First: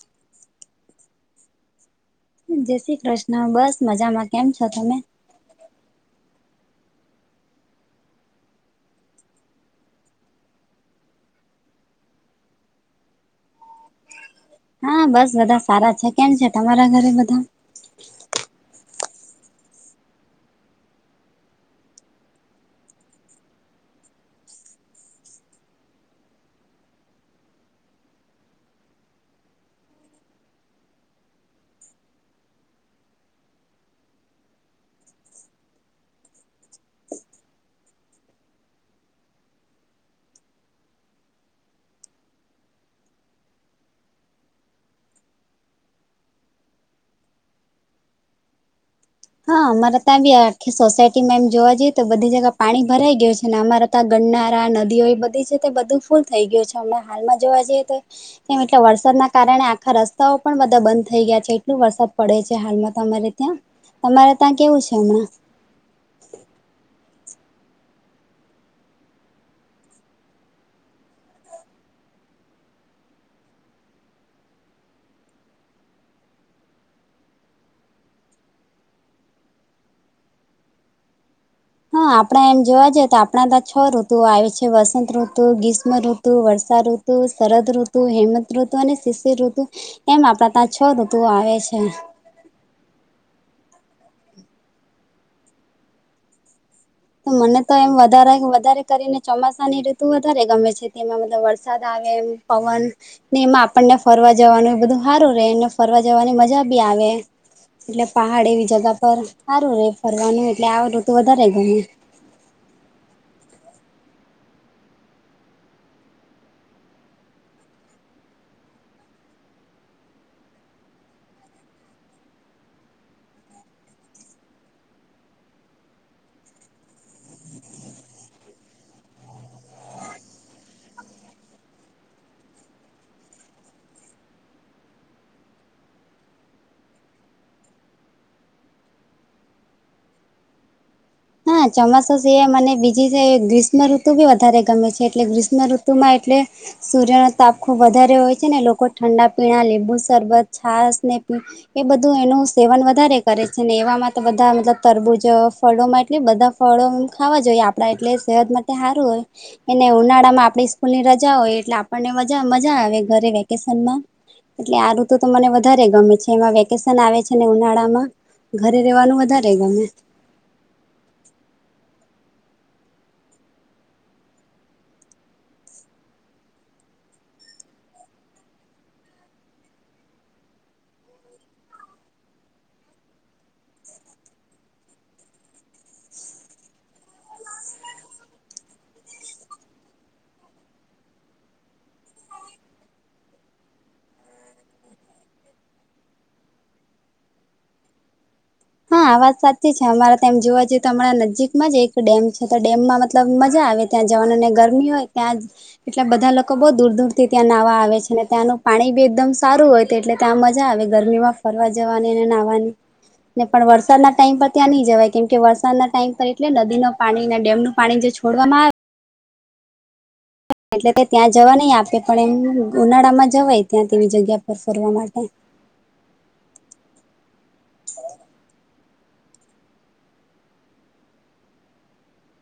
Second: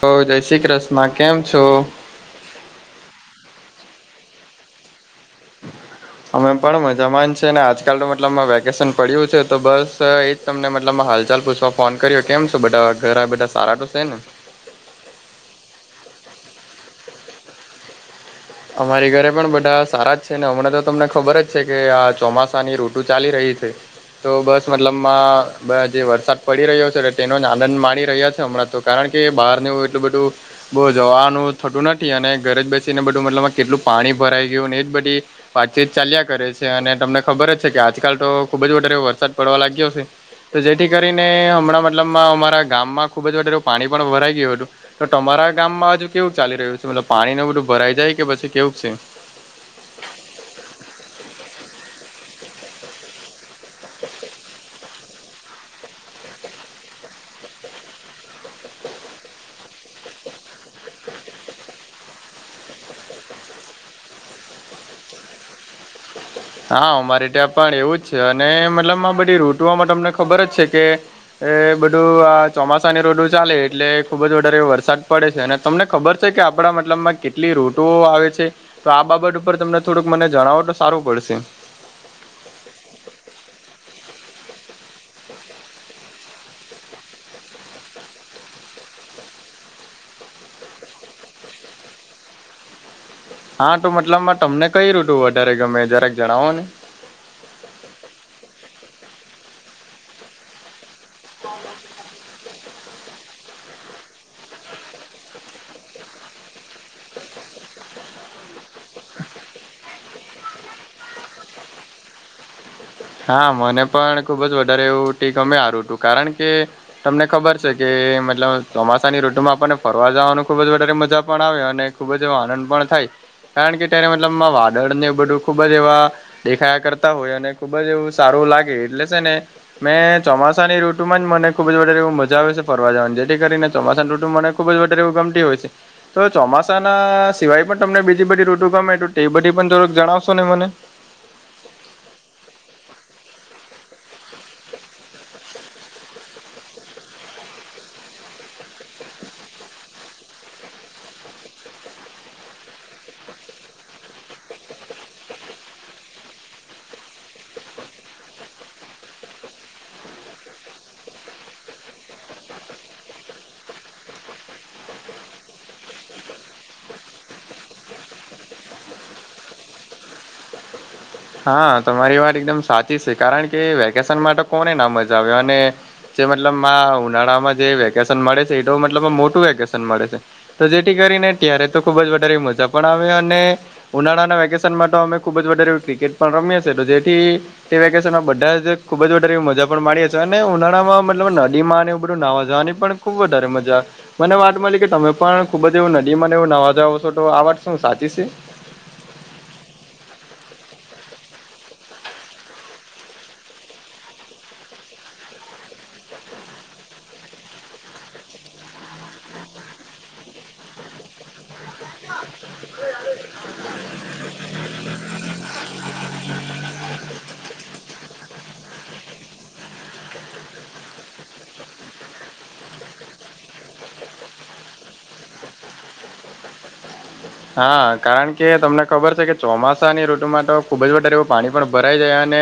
હ જય શ્રી કૃષ્મા કેમ છો જય શ્રી કૃષ્ણ બસ મજામાં કેમ છો તમે અમે પણ મજામાં છે ને આજકાલ તો મતલબ વેકેશન પડ્યું છે તો બસ એ તમને મતલબમાં હાલચાલ પૂછવા ફોન કર્યો કેમ છો બધા ઘરા બધા સારા તો છે ને હા બસ બધા સારા છે કેમ છે તમારા ઘરે બધા અમારી ઘરે પણ બધા સારા જ છે ને હમણાં તો તમને ખબર જ છે કે આ ચોમાસાની ઋતુ ચાલી રહી છે. તો બસ મતલબમાં બ જે વરસાદ પડી રહ્યો છે તેનો જ આનંદ માણી રહ્યા છે હમણાં તો કારણ કે બહાર એવું એટલું બધું બોવ જવાનું થતું નથી અને ઘરે જ બેસીને બધું તો મતલબમાં કેટલું પાણી ભરાઈ ગયું ને એ જ બધી વાતચીત ચાલ્યા કરે છે અને તમને ખબર જ છે કે આજકાલ તો ખુબ જ વધારે વરસાદ પડવા લાગ્યો છે. તો જેથી કરીને હમણાં મતલબમાં અમારા ગામમાં ખુબ જ વધે પાણી પણ ભરાઈ ગયું હતું. તો તમારા ગામમાં હજુ કેવું ચાલી રહ્યું છે મતલબ પાણી ન બધું ભરાઈ જાય કે પછી કેવું છે? હા અમારે ત્યાં બી આખી સોસાયટીમાં એમ જોવા જઈએ તો બધી જગ્યા પાણી ભરાઈ ગયું છે. અને અમારા ત્યાં ગરનારા નદીઓ એ બધી છે તે બધું ફૂલ થઈ ગયું છેમ હાલમાં જોવા જઈએ તો તેમ એટલે વરસાદના કારણે આખા રસ્તાઓ પણ બધા બંધ થઈ ગયા છે એટલું વરસાદ પડે છે હાલમાં તમારે ત્યાં તમારે ત્યાં કેવું છે હમણાં? હા અમારે ત્યાં પણ એવું જ છે અને મતલબ આ બધી ઋતુઓમાં તમને ખબર જ છે કે એ બધું આ ચોમાસાની ઋતુ ચાલે એટલે ખુબ જ વધારે વરસાદ પડે છે અને તમને ખબર છે કે આપડા મતલબમાં કેટલી ઋતુઓ આવે છે. તો આ બાબત ઉપર તમને થોડુંક મને જણાવો તો સારું પડશે. હા આપણા એમ જોવા જઈએ તો આપણા ત છ ઋતુ આવે છે વસંત ઋતુ ગ્રીષમ ઋતુ વર્ષાઋતુ ઋતુ શરદઋતુ હેમતઋતુ અને શિષિરઋતુ એમ આપડા ત્યાં છ ઋતુઓ આવે છે. હા તો મતલબ તમને કઈ ઋતુ વધારે ગમે જરાક જણાવો ને. તો મને તો એમ વધારે વધારે કરીને ચોમાસા ની ઋતુ વધારે ગમે છે. તેમાં મતલબ વરસાદ આવે એમ પવન ને એમાં આપણને ફરવા જવાનું એ બધું સારું રહેે ને ફરવા જવાની મજા બી આવે એટલે પહાડ એવી જગા પર સારું રે ફરવાનું એટલે આવું તો વધારે ગમે હા મને પણ ખુબ જ વધારે એવું ટી ગમે હારું હતું કારણ કે તમને ખબર છે કે મતલબ ચોમાસાની ઋતુમાં આપણને ફરવા જવાનું ખુબ જ વધારે મજા પણ આવે અને ખુબ જ એવો આનંદ પણ થાય. કારણ કે ત્યારે મતલબમાં વાદળને એવું બધું ખુબ જ એવા દેખાયા કરતા હોય અને ખુબ જ એવું સારું લાગે એટલે છે ને મેં ચોમાસાની ઋતુમાં જ મને ખુબ જ વધારે એવુ મજા આવે છે ફરવા જવાની જેથી કરીને ચોમાસાની ઋતુ મને ખુબ જ વધારે એવું ગમતી હોય છે. તો ચોમાસાના સિવાય પણ તમને બીજી બધી ઋતુ ગમે તો એ બધી પણ થોડક જણાવશો ને મને. હા ચોમાસા છે એ મને બીજી છે ગ્રીષ્મઋતુ બી વધારે ગમે છે એટલે ગ્રીષ્મઋતુમાં એટલે સૂર્ય ન તાપ ખુબ વધારે હોય છે ને લોકો ઠંડા પીણા લીંબુ શરબત છાસ ને એ બધું એનું સેવન વધારે કરે છે ને એવામાં તો બધા મતલબ તરબૂજ ફળો માટે એટ બધા ફળો ખાવા જોઈએ આપણા એટલે સેહત માટે સારું હોય. અનેને ઉનાળા માં આપણી સ્કૂલ ની રજા હોય એટલે આપણને મજા મજા આવે ઘરે વેકેશનમાં. એટલે આ ઋતુ તો મને વધારે ગમે છે એમાં વેકેશન આવે છે ને ઉનાળામાં ઘરે રેવાનું વધારે ગમે. હા તમારી વાત એકદમ સાચી છે કારણ કે વેકેશન માટે કોને ના મજા આવ્યો અને મતલબ ઉનાળામાં જે વેકેશન મળે છે એ તો મતલબ મોટું વેકેશન મળે છે. તો જેથી કરીને ત્યારે તો ખુબ જ વધારે મજા પણ આવે અને ઉનાળાના વેકેશનમાં તો અમે ખુબ જ વધારે ક્રિકેટ પણ રમીએ છે તો જેથી તે વેકેશનમાં બધા જ ખુબ વધારે મજા પણ માડી છે અને ઉનાળામાં મતલબ નદીમાં અને એવ બધું નાવા જવાની પણ ખૂબ વધારે મજા મને વાત મળી કે તમે પણ ખુબ જ એવું નદીમાને એવું નાવા જાવ છો તો આ વાત શું સાચી છે? હા આ વાત સાચી છે અમારે ત જોવા જઈએ તો હમણાં નજીકમાં જ એક ડેમ છે તો ડેમમાં મતલબ મજા આવે ત્યાં જવાનું ને ગરમી હોય ત્યાંજ એટલે બધા લોકો બોવ દૂર દૂર થી ત્યાં નાહવા આવે છે અને ત્યાંનું પાણી બી એકદમ સારું હોય. એટલે ત્યાં મજા આવે ગરમીમાં ફરવા જવાની અને નાહવાની. ને પણ વરસાદ ના ટાઈમ પર ત્યાં નહી જવાય. કેમ કે વરસાદ ના ટાઈમ પર એટલે નદી ન પાણી ડેમનું પાણી જે છોડવામાં આવે એટલે તે ત્યાં જવા નહ આપે પણ એમ ઉનાળા માં જવાય ત્યાં તેવી જગ્યા પર ફરવા માટે. હા કારણ કે તમને ખબર છે કે ચોમાસાની ઋતુમાં તો ખુબ જ વધારે એવું પાણી પણ ભરાઈ જાય અને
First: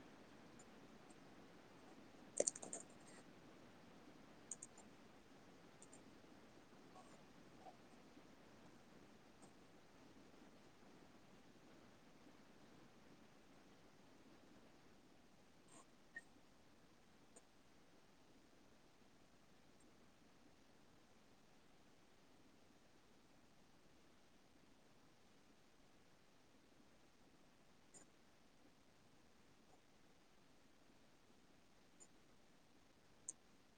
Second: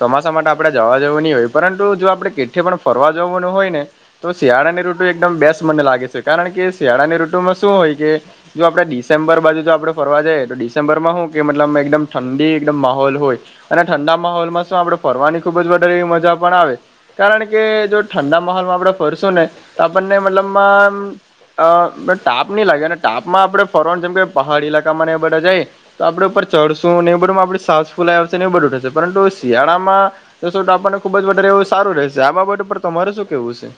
ચોમાસા માટે આપડે જવા જવું નહી હોય પરંતુ જો આપણે કેઠે પણ ફરવા જવાનું હોય ને તો શિયાળાની ઋતુ એકદમ બેસ્ટ મને લાગે છે કારણ કે શિયાળાની ઋતુમાં શું હોય કે જો આપડા દીશ ડિસેમ્બર બાજુ જો આપણે ફરવા જઈએ તો ડિસેમ્બરમાં શું કે મતલબ એકદમ ઠંડી એકદમ માહોલ હોય. અને ઠંડા માહોલમાં શું આપડણે ફરવાની ખુબ જ વધારે એવી મજા પણ આવે. કારણ કે જો ઠંડા માહોલમાં આપડે ફરશું ને તો આપણને મતલબમાં અ તાપ ની લાગે અને તાપમાં આપડે ફરવાન જેમ કે પહાડી લાકામાં એ બધે જાય તો આપડે ઉપર ચઢશું એ બધુંમાં આપ સાસ ફૂલા આવશે ને એ બધું થશે પરંતુ શિયાળામાં તો શો તો આપણને ખુબ જ વધારે એવું સારું રહેશે આ બાબત ઉપ તમારે શું કેવું છે?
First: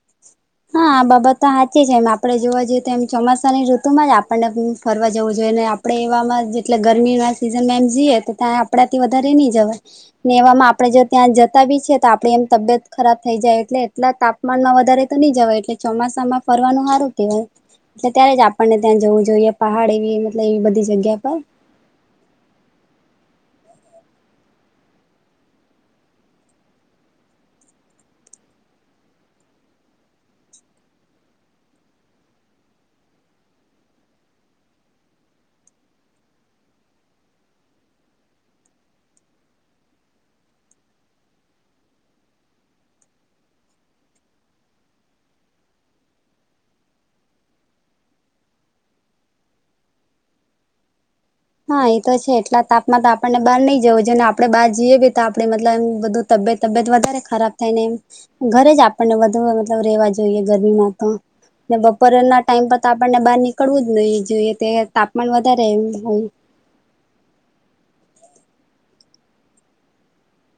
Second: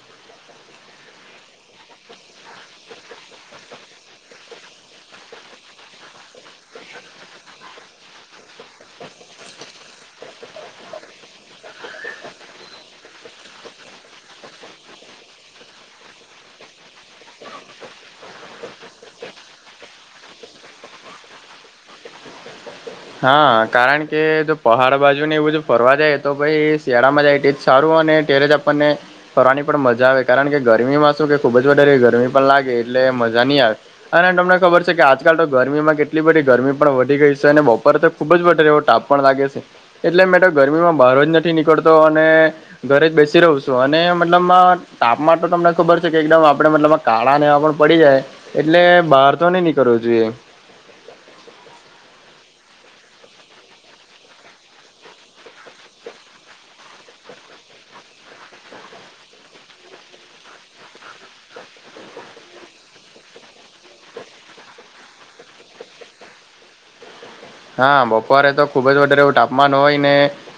હા આ બાબત તો સાચી છે એમ આપડે જોવા જઈએ તો એમ ચોમાસાની ઋતુમાં જ આપણને ફરવા જવું જોઈએ ને આપણે એવામાં જેટલે ગરમીના સીઝનમાં એમ જઈએ તો ત્યાં આપણાથી વધારે નહી જવાય. નેવામાં આપણેે જો ત્યાં જતા બી છે તો આપે એમ તબિયત ખરાબ થઈ જાય એટલે એટલા તાપમાનમાં વધારે તો ન જવાય એટલે ચોમાસામાં ફરવાનું સારું કેહેવાય. એટલે ત્યારે જ આપણને ત્યાં જવું જોઈએ પહાડ એવી મતલ એવી બધી જગ્યા પર હા કારણ કે જો પહાડ બાજુ ને એવું જો ફરવા જાય તો ભાઈ શિયાળામાં જાય સારું અને ત્યારે જ આપણને. ફરની પણ મજા આવે કારણ કે ગરમીમાં શું કે ખુબ જ વધારે ગરમી પણ લાગે એટલે મજા નહી આવે. અને તમને ખબર છે કે આજકાલ તો ગરમીમાં કેટલી બધી ગરમી પણ વધી ગઈ છે અને બ પર તો ખૂબ જ વરે એવો ટાપ પણ લાગે છે એટલે મેડો ગરમીમાં બહાર જ નથી નીકળતો અને ઘરે જ બેસી રહવ છું અને મતલબ તાપમાન તો તમને ખબર છે કે એકદમ આપડે મતલબમા. કાળા એવા પણ પડી જાય એટલે બહાર તો નઈ નીકળવું જોઈએ. હા એ તો છે એટલા તાપમાન આપણને બહાર નહી જવું જોને આપણે બહાર જઈએ બી તો આપડે મતલબ એમ બધું. તબિયત તબિયત વધારે ખરાબ થાય ને એમ. ઘરે જ આપણને વધુમા વધુ મતલબ રહેેવા જોઈએ ગરમીમાં તો. ને બપોરના ટાઈમ પર તો આપણને બહાર નીકળવું જ નહી જોઈએ તે તાપમાન વધારે એમ હોય. હા બપોરે તો ખુબ જ વધારે એવું તાપમાન હોય ને.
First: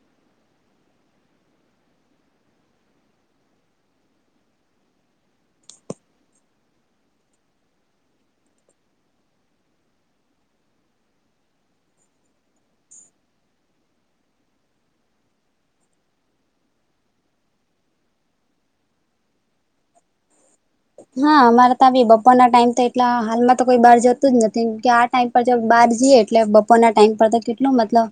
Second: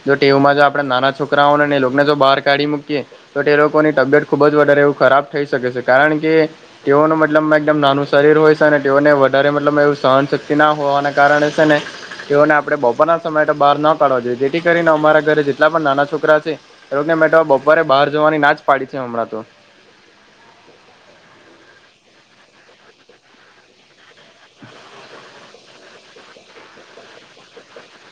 જો ટેવમાં જો આપણે નાના છોકરાઓ ને એને જો બહાર કાઢી મૂકીએ. તો તે લોકોની તબિયત ખુબ જ વધારે એવું ખરાબ થઈ શકે છે કારણ કે તેઓનું મતલબ એકદમ નાનું શરીર હોય સે ને તેઓને વધારે મતલબ એવું સહનશક્તિ ના હોવાના કારણે સે ને તેઓને આપણે બપોરના સમયે તો બહાર ના કાઢવા જોઈએ જેથી કરીને અમારા ઘરે જેટલા પણ નાના છોકરા છે. એ લોકોને મે તો બપોરે બહાર જવાની ના જ પાડી છે હમણાં તો. હા અમારે તા બી બપોર ના ટાઈમ તો એટલા હાલમાં તો કોઈ બહાર જતું જ નથી કે આ ટાઈમ પર જબ બહાર જઈએ એટલે બપોરના ટાઈમ પર તો કેટલું મતલબ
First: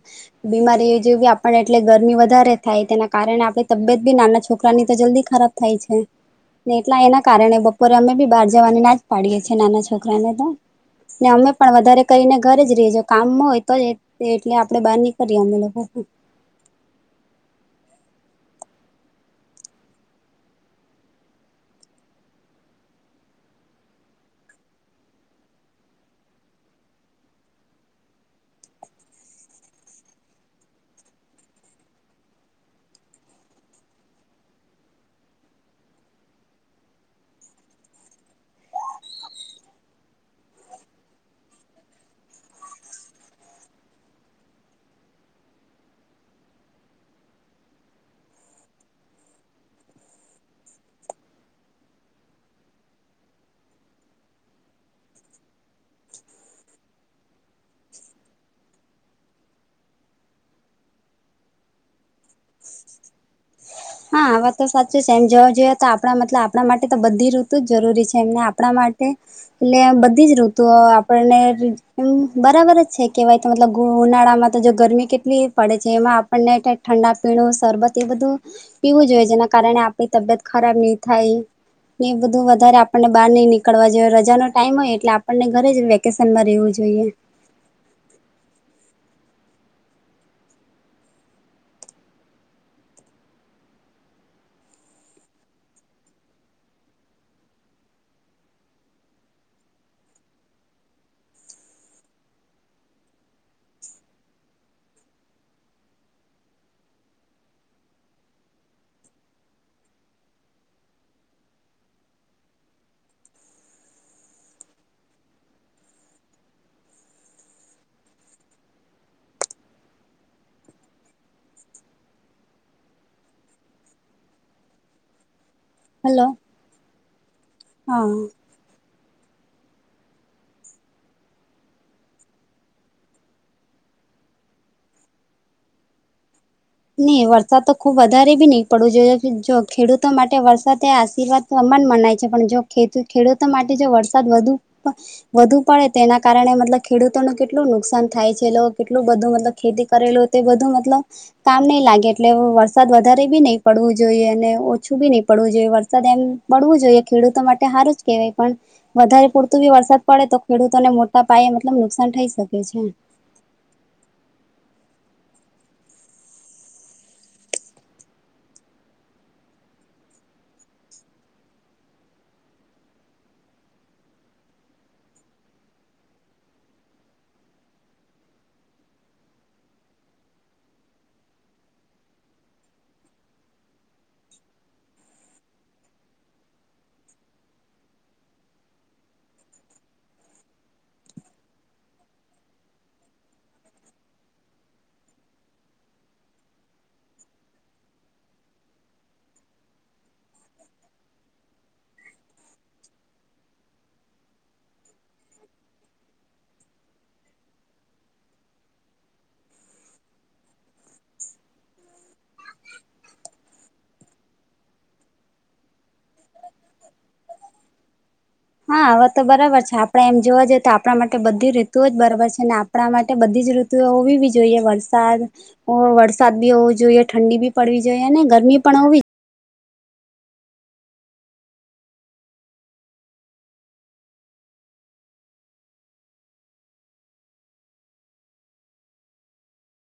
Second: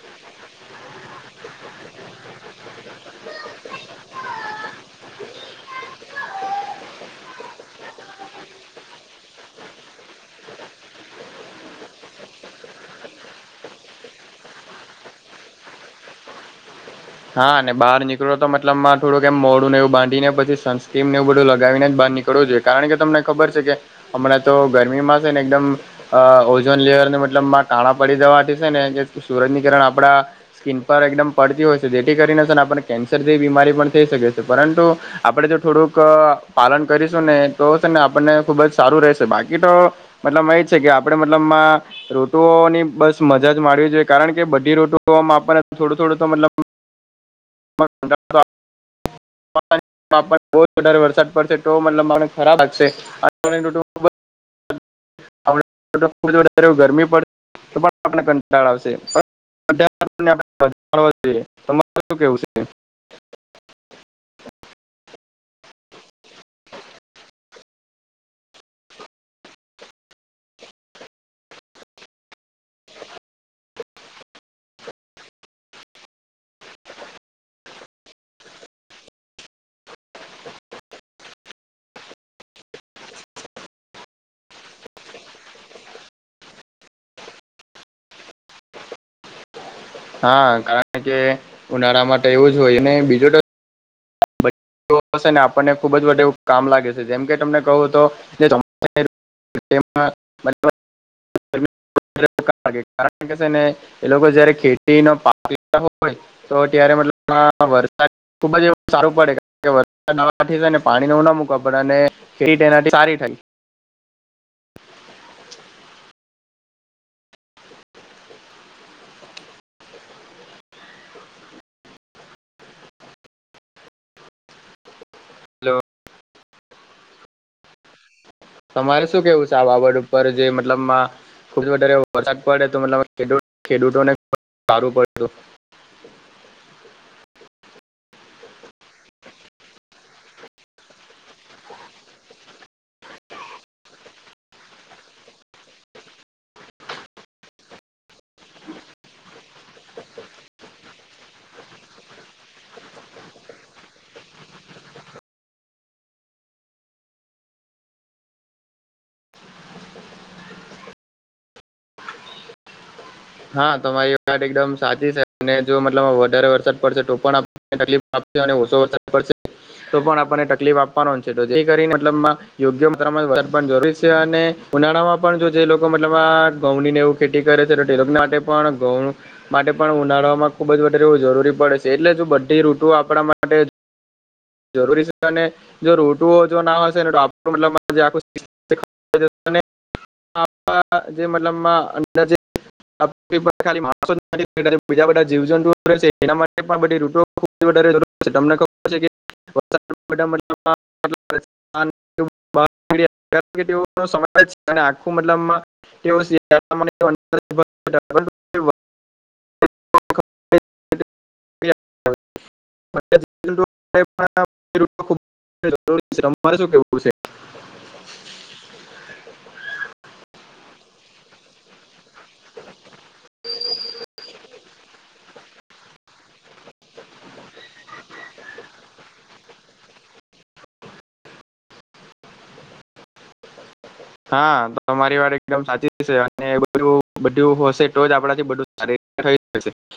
બીમારી જેવી આપને એટલે ગરમી વધારે થાય તેના કારણે આપણેે તબિયત બી નાના છોકરાની તો જલ્દી ખરાબ થાય છે ને એટલા એના કારણે બપ બપોરે અમે બી બાર જવાની ના જ પાડીએ છીએ નાના છોકરાને તો. ને અમે પણ વધારે કરીને ઘરે જ રહીજ કામમાં હોય તો જ. એટલે આપડે બહાર નીકરીએ અમે લોકો. હા ને બાર નીકળો તો મતલબમાં થોડું કેમ મોડું નેવું બાંધીને પછી સનસ્ક્રીમ નેવું બધું લગીને બહાર નીકળ નીકળવું જોઈએ કારણ કે તમને ખબર છે કે હમણાં તો ગરમીમાં છે ને એકદમ અ ઓઝોન લેયરને મતલબ માં કાણા પડી દેવાથી છે ને સુરજની કિરણ આપડા સ્કીિન પર એકદમ પડતી હોય છે જેથી કરીને સર આપને કેન્સર જેવી બીમારી પણ થઈ શકે છે પરંતુ આપડે જો થોડુંક પાલન કરીશું ને તો છે ને આપણને ખુબ જ સારું રહેશે બાકી તો. મતલબ એ છે કે આપડે મતલબમાં. ઋતુઓની બસ મજા જ માડવી જોઈએ કારણ કે બધી રોટુઓમાં આપણને થોડું થોડું તો મતલબ. [unintelligible] [unintelligible] બોજ વધારે વરસાદ પડશે તો મતલબ મને ખરાબ લાગશે. આ. [unintelligible] [unintelligible] કંટાળ આવશે. [unintelligible] તમારે શું કેવું છે હા આ વાત તો સાચી છે એમ જવા જોઈએ તો આપણા મતલબ આપણા માટે તો બધી ઋતુ જરૂરી છે એમને આપણા માટે એટલે બધી જ ઋતુઓ આપણને બરાબર જ છે, કેવાય મતલબ ઉનાળામાં તો જો ગરમી કેટલી પડે છે એમાં આપણને ક ઠંડા પીણું શરબત એ બધું. પીવું જોઈએ જેના કારણે આપણી તબિયત ખરાબ નહી થાય. ને એ બધું વધારે આપણને બહાર નઈ નીકળવા જો રજા નો ટાઈમ હોય એટલે આપણને ઘરે જ વ વકેશનમાં રહેવું જોઈએ. હા કારણ કે ઉનાળા મા તો એવું જ હોય અને બીજું તો હશે ને આપણને ખુબ જ વે એવું કામ લાગે છે જેમ કે તમને કહું તો [unintelligible] માં [unintelligible] [inaudible] [unintelligible] કારણ કે છે ને એલોકો જ્યારે ખેતીનો પાક વેચતા હોય તો ત્યારે મતલબમાં વરસાદ ખુબ જ એવું સારું પડે કારણ વરસાદ આવવા થી સેને પાણી ન એવુ ન મુકવા પડે અને ખેતી તેનાથી સારી ઠાઈ. હલો. હલો. હા. તમારે શું કેવું છે આ બાબત ઉપર જે મતલબમાં ખુબ વધારે વરસાદ પડે તો મતલબ ખેડૂતોને સારું પડે. ની વરસાદ તો ખુબ વધારે ભી નહી પડવું જોઈએ જો ખેડૂતો માટે વરસાદ એ આશીર્વાદ સમાન મનાય છે પણ જો ખે ખેડૂતો માટે જો વરસાદ વધુ વધુ પડે તેના કારણે મતલબ ખેડૂતોને કેટલું નુકસાન થાય છે કેટલું બધું મતલબ ખેતી કરેલું તે બધું મતલબ કામ નહીં લાગે એટલે વરસાદ વધારે બી નહી પડવું જોઈએ અને ઓછું બી નહી પડવું જોઈએ વરસાદ એમ પડવું જોઈએ ખેડૂતો માટે હારું જ કહેવાય પણ વધારે પૂરતું બી વરસાદ પડે તો ખેડૂતોને મોટા પાયે મતલબ નુકસાન થઈ શકે છે એમ. હા તમારી વાત એકદમ સાચી છે અને જો મતલબ વધારે વરસાદ પડશે તો પણ તકલીફ આપશે અને ઓછો વરસાદ પડશે તો પણ આપણને તકલીફ આપવાનો છે જેથી કરીને મતલબ મા યોગ્ય માત્રામાં વરસાદ પણ જરૂરી છે અને ઉનાળામાં પણ જો જે લોકો મતલબ આ ઘઉંની ને એવું ખેતી કરે છે તિલક નાટ્ય પણ ગઉનું માટે પણ ઉનાળાવામાં ખુબ જ વધારે એવું જરૂરી પડે છે એટલે છે બધી ઋતુઓ આપણા માટે જરૂરી છે અને જો રોટુઓ જો ના હોય છે આખું મતલબમાં [unintelligible] [unintelligible] જે મતલબમાં નજીક [inaudible] ખાલી માણસો બીજા બધા જીવ જંતુઓ રહે છે એના માટે પણ બધી રૂટોઓ ખૂબ વધારે જરૂર તમને ખબર છે કે [unintelligible] તેઓનો [unintelligible] આખું મતલબમાં તેઓ [unintelligible] [unintelligible] [inaudible] અત્યારે [unintelligible] રી અમારે શું કેવું છે. હા હવે તો બરાબર છે આપણેે એમ જોવા જઈએ તો આપણા માટે બધી ઋતુ જ બરાબર છે ને આપ આપણા માટે બધી જ ઋતુ હોવી જોઈએ વરસાદ ઓ વરસાદ બી હોવો જોઈએ, ઠંડી બી પડવી જોઈએ ને ગરમી પણ હોવી હા તો તમારી વાત એકદમ સાચીશે અને બધું બધું હશે તો જ આપડાથી બધું. [unintelligible]